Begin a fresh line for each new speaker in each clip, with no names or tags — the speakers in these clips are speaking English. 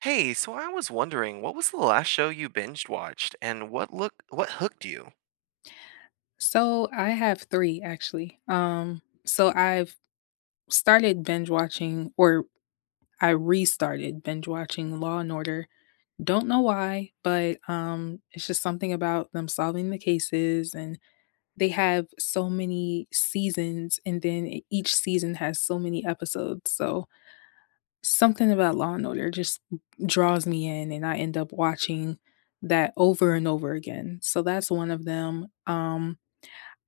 Hey, so I was wondering, what was the last show you binged watched and what hooked you?
So I have three actually. So I've started binge watching, or I restarted binge watching Law and Order. Don't know why, but it's just something about them solving the cases, and they have so many seasons, and then each season has so many episodes. So something about Law and Order just draws me in, and I end up watching that over and over again. So that's one of them.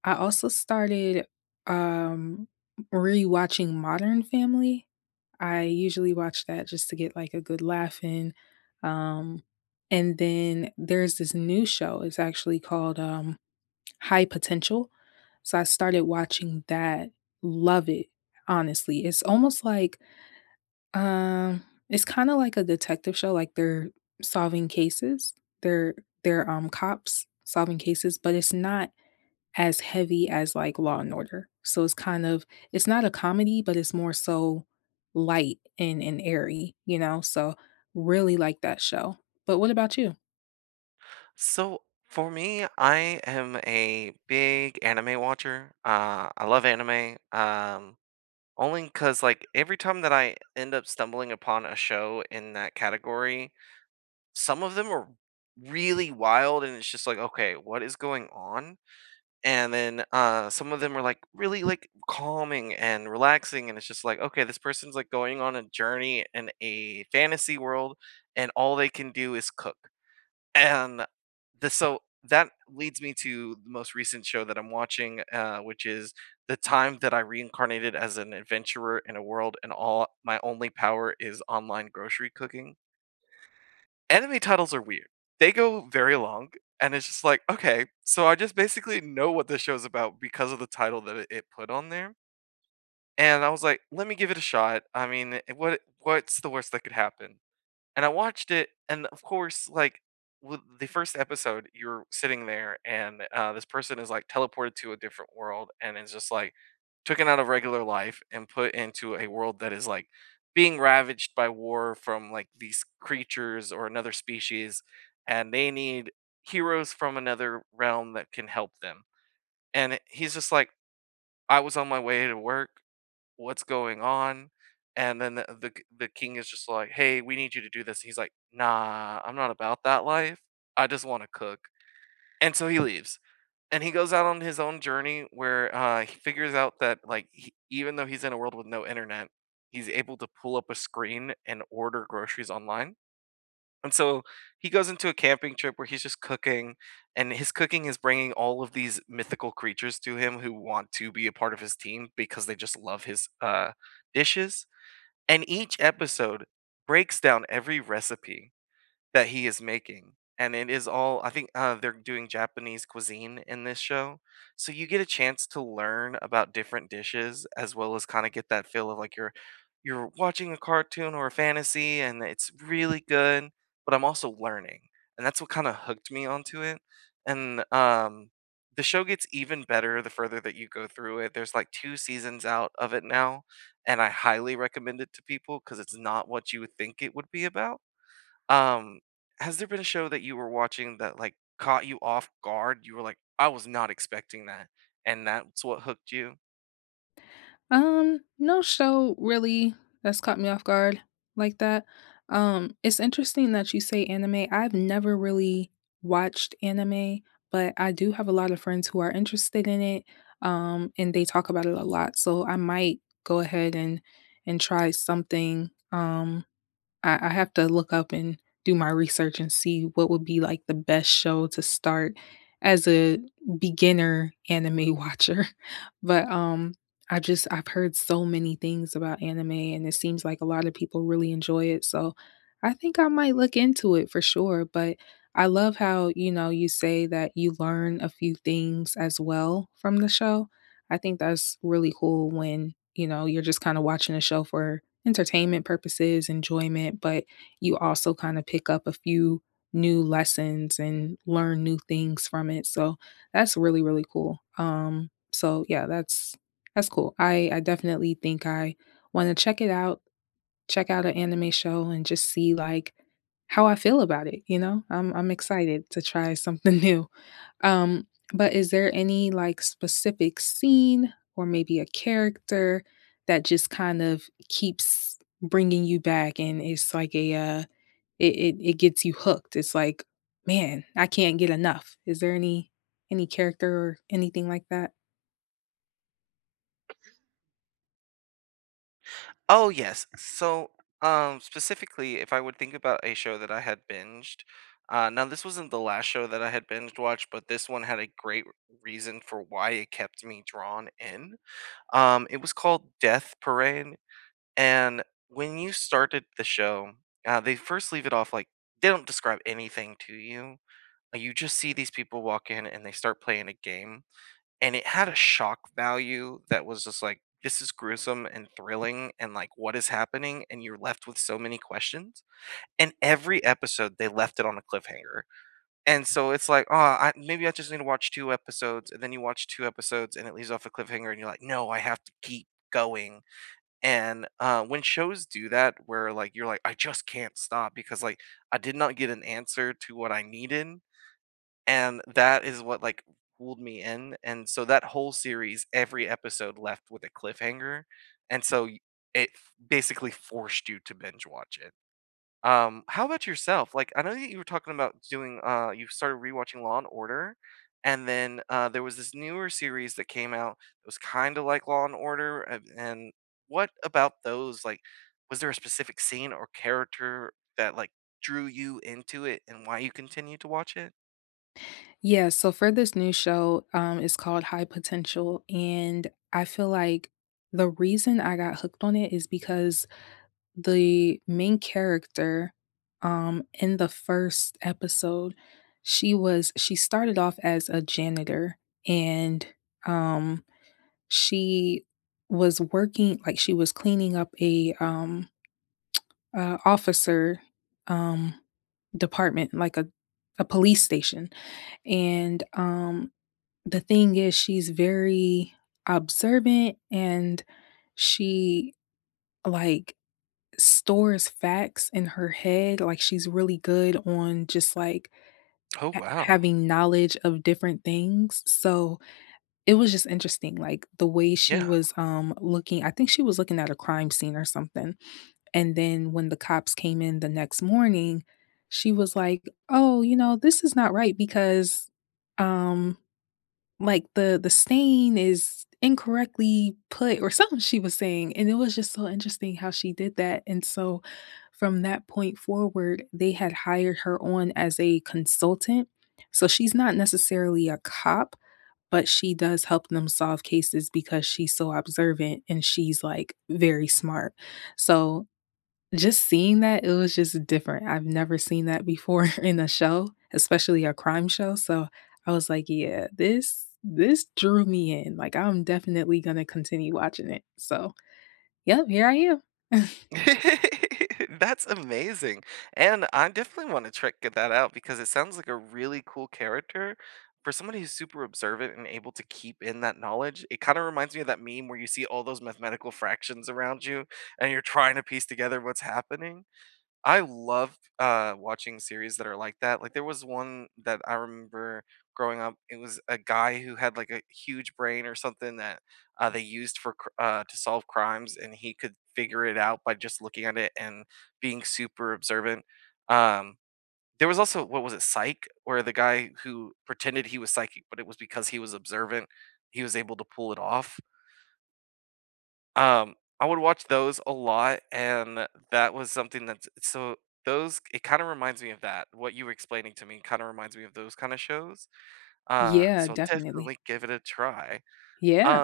I also started, um, rewatching Modern Family. I usually watch that just to get, like, a good laugh in, um, and then there's this new show, it's actually called, High Potential, so I started watching that, love it, honestly. It's almost like, it's kinda like a detective show, like they're solving cases. They're they're cops solving cases, but it's not as heavy as like Law& and Order. So it's kind of it's not a comedy, but it's more so light and airy, you know? So really like that show. But what about you?
So for me, I am a big anime watcher. I love anime. Only because like every time that I end up stumbling upon a show in that category, some of them are really wild, and it's just like, okay, what is going on? Some of them are, really, calming and relaxing, and it's just like, okay, this person's, like, going on a journey in a fantasy world, and all they can do is cook. And the so that leads me to the most recent show that I'm watching, which is The Time That I Reincarnated as an Adventurer in a World and All My Only Power is Online Grocery Cooking. Anime titles are weird. They go very long, and it's just like, okay, so I just basically know what this show's about because of the title that it put on there. And I was like, let me give it a shot. I mean, what's the worst that could happen? And I watched it, and of course, like with the first episode, you're sitting there, and this person is like teleported to a different world, and it's just like taken out of regular life and put into a world that is like being ravaged by war from like these creatures or another species, and they need heroes from another realm that can help them. And he's just like, I was on my way to work, what's going on? And then the king is just like, "Hey, we need you to do this." He's like, "Nah, I'm not about that life. I just want to cook." And so he leaves. And he goes out on his own journey where he figures out that even though he's in a world with no internet, he's able to pull up a screen and order groceries online, and so he goes into a camping trip where he's just cooking, and his cooking is bringing all of these mythical creatures to him who want to be a part of his team because they just love his dishes. And each episode breaks down every recipe that he is making, and it is all, I think, they're doing Japanese cuisine in this show, so you get a chance to learn about different dishes as well as kinda get that feel of, like, you're watching a cartoon or a fantasy, and it's really good, but I'm also learning, and that's what kinda hooked me onto it, and the show gets even better the further that you go through it. There's, like, 2 seasons out of it now, and I highly recommend it to people because it's not what you would think it would be about. Um, has there been a show that you were watching that, like, caught you off guard? You were like, "I was not expecting that," and that's what hooked you?
No show really that's caught me off guard like that. It's interesting that you say anime. I've never really watched anime, but I do have a lot of friends who are interested in it. And they talk about it a lot. So I might go ahead and try something I have to look up and do my research and see what would be like the best show to start as a beginner anime watcher. But I've heard so many things about anime and it seems like a lot of people really enjoy it. So I think I might look into it for sure. But I love how, you know, you say that you learn a few things as well from the show. I think that's really cool when, you know, you're just kind of watching a show for entertainment purposes, enjoyment, but you also kind of pick up a few new lessons and learn new things from it. So that's really, really cool. So yeah, that's cool. I definitely think I want to check it out, check out an anime show and just see like how I feel about it, you know? I'm excited to try something new. Um, but is there any like specific scene or maybe a character that just kind of keeps bringing you back and it's like a it, it it gets you hooked. It's like, man, I can't get enough. Is there any character or anything like that?
Oh, yes. So, specifically, if I would think about a show that I had binged, now this wasn't the last show that I had binged watched, but this one had a great reason for why it kept me drawn in. It was called Death Parade. And when you started the show, they first leave it off like they don't describe anything to you. You just see these people walk in and they start playing a game. And it had a shock value that was just like, this is gruesome and thrilling, and like what is happening, and you're left with so many questions, and every episode they left it on a cliffhanger. And so it's like, oh, I, maybe I just need to watch two episodes, and then you watch two episodes and it leaves off a cliffhanger, and you're like, no, I have to keep going. And when shows do that, where like you're like, I just can't stop because like I did not get an answer to what I needed, and that is what like pulled me in. And so that whole series, every episode left with a cliffhanger, and so basically forced you to binge watch it. How about yourself? Like, I know that you were talking about doing, you started rewatching Law and Order, and then there was this newer series that came out that was kind of like Law and Order. And what about those? Like, was there a specific scene or character that like drew you into it, and why you continued to watch it?
Yeah, so for this new show, it's called High Potential, and I feel like the reason I got hooked on it is because the main character in the first episode she started off as a janitor and um she was working like she was cleaning up a officer um department like a police station and the thing is she's very observant and she like stores facts in her head, like, she's really good on just, like,
Oh
ha
wow,
having knowledge of different things, so it was just interesting, like, the way she
yeah.
was, looking I think she was looking at a crime scene or something, and then when the cops came in the next morning, she was like, "Oh, you know, this is not right because, um" Like, the stain is incorrectly put or something she was saying, and it was just so interesting how she did that, and so from that point forward, they had hired her on as a consultant. So she's not necessarily a cop, but she does help them solve cases because she's so observant and she's, like, very smart. So just seeing that, it was just different. I've never seen that before in a show, especially a crime show, so I was like, "Yeah, this drew me in, like, I'm definitely gonna continue watching it." So, yep, here I am.
That's amazing. And I definitely want to check that out because it sounds like a really cool character. For somebody who's super observant and able to keep in that knowledge, it kind of reminds me of that meme where you see all those mathematical fractions around you and you're trying to piece together what's happening. I love watching series that are like that. Like there was one that I remember growing up. It was a guy who had like a huge brain or something that they used to solve crimes, and he could figure it out by just looking at it and being super observant. Um, there was also, what was it, Psych, where the guy who pretended he was psychic, but it was because he was observant, he was able to pull it off. I would watch those a lot, and that was something that's so those it kinda reminds me of that. What you were explaining to me kinda reminds me of those kinda shows,
Yeah,
so I'll
definitely.
definitely give it a try.
Yeah,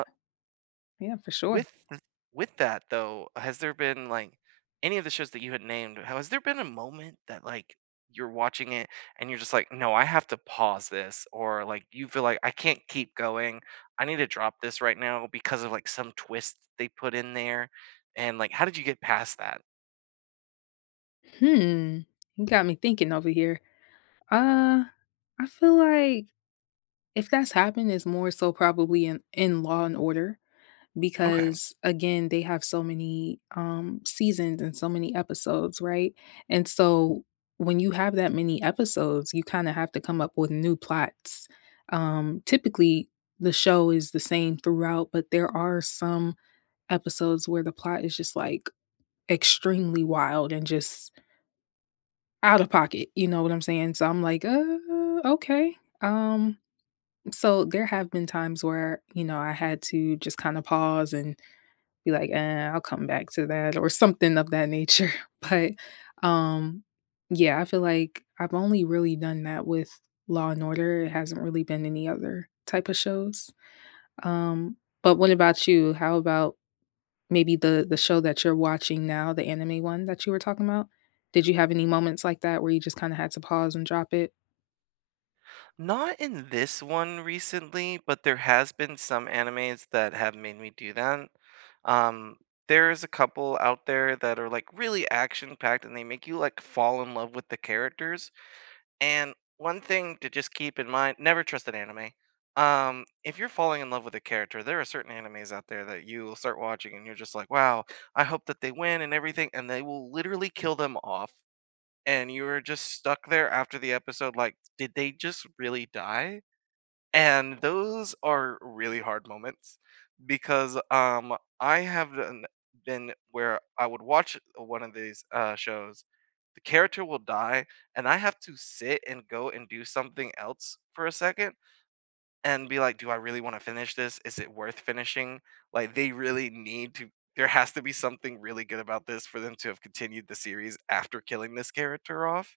yeah, for sure.
With th with that, though, has there been, like, any of the shows that you had named, has there been a moment that, like, you're watching it and you're just like, "No, I have to pause this," or, like, you feel like, "I can't keep going. I need to drop this right now because of, like, some twist they put in there," and, like, how did you get past that?
Hmm, you got me thinking over here. Uh, I feel like if that's happened, it's more so probably in Law& and Order.
Okay.
Because again they have so many seasons and so many episodes, right? And so when you have that many episodes you kind of have to come up with new plots. Typically the show is the same throughout but there are some episodes where the plot is just like extremely wild and just out of pocket, you know what I'm saying? So I'm like, okay. um so there have been times where, you know, I had to just kind of pause and be like, "Eh, I'll come back to that," or something of that nature. But, um, yeah, I feel like I've only really done that with Law& and Order. It hasn't really been any other type of shows. Um, but what about you? How about maybe the show that you're watching now, the anime one that you were talking about? Did you have any moments like that where you just kinda had to pause and drop it?
Not in this one recently, but there has been some animes that have made me do that. Um, there's a couple out there that are like really action packed and they make you like fall in love with the characters. And one thing to just keep in mind, never trust an anime. If you're falling in love with a character, there are certain animes out there that you will start watching and you're just like, wow, I hope that they win and everything, and they will literally kill them off. And you are just stuck there after the episode, like, did they just really die? And those are really hard moments because been where I would watch one of these shows, the character will die, and I have to sit and go and do something else for a second and be like, do I really want to finish this? Is it worth finishing? Like, they really need to. There has to be something really good about this for them to have continued the series after killing this character off,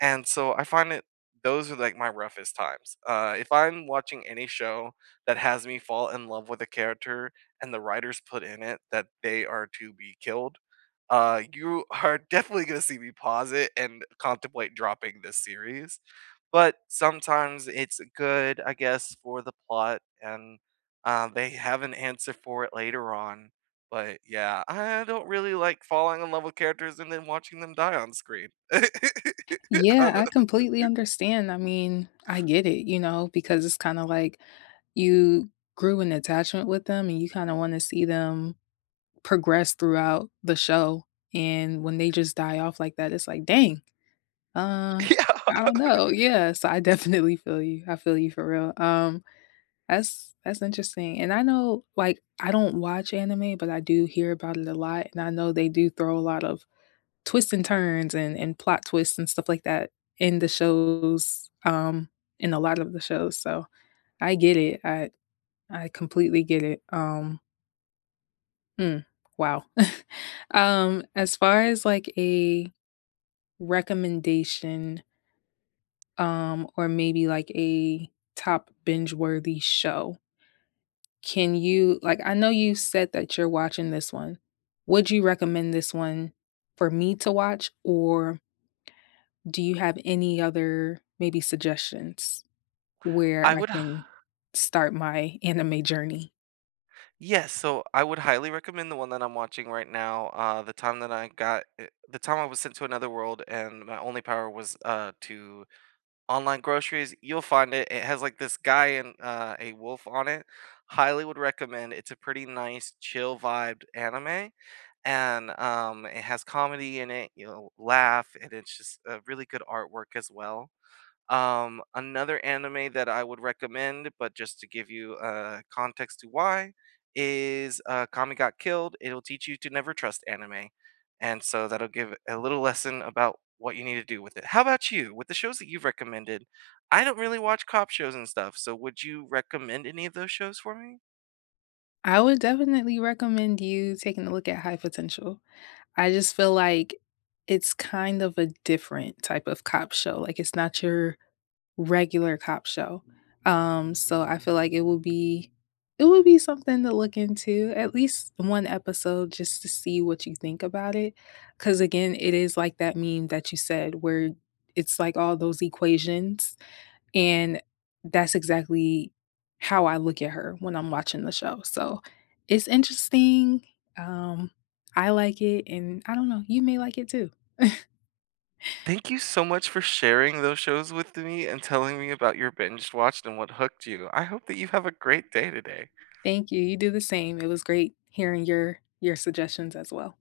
and so I find it those are like my roughest times. If I'm watching any show that has me fall in love with a character and the writers put in it that they are to be killed, you are definitely going to see me pause it and contemplate dropping this series. But sometimes it's good, I guess, for the plot, and, they have an answer for it later on. But, yeah, I don't really like falling in love with characters and then watching them die on screen. I
Yeah,
don't.
I completely understand. I mean, I get it, you know, because it's kinda like you grew an attachment with them and you kind of want to see them progress throughout the show. And when they just die off like that, it's like, dang, uh,
Yeah,
I don't know. Yeah, so I definitely feel you. I feel you for real. That's interesting. And I know, like, I don't watch anime, but I do hear about it a lot, and I know they do throw a lot of twists and turns and plot twists and stuff like that in the shows. In a lot of the shows, so I get it. I completely get it. Mm, wow. As far as like a recommendation, or maybe like a top binge-worthy show, can you like I know you said that you're watching this one. Would you recommend this one for me to watch, or do you have any other maybe suggestions where
I
I
would h
can start my anime journey?
yes, so I would highly recommend the one that I'm watching right now. The time I was sent to another world and my only power was, to online groceries, you'll find it. It has like this guy and a wolf on it. Highly would recommend. It's a pretty nice, chill vibed anime, and it has comedy in it. You'll laugh, and it's just a really good artwork as well. Another anime that I would recommend, but just to give you context to why, is Kami Got Killed. It'll teach you to never trust anime. And so that'll give a little lesson about what you need to do with it. How about you? With the shows that you've recommended, I don't really watch cop shows and stuff. So would you recommend any of those shows for me?
I would definitely recommend you taking a look at High Potential. I just feel like it's kind of a different type of cop show, like, it's not your regular cop show, so I feel like it will be something to look into, at least 1 episode just to see what you think about it. Because again, it is like that meme that you said where it's like all those equations and that's exactly how I look at her when I'm watching the show. So, it's interesting, um, I like it, and I don't know, you may like it too.
Thank you so much for sharing those shows with me and telling me about your binge watched and what hooked you. I hope that you have a great day today.
Thank you, you do the same. It was great hearing your suggestions as well.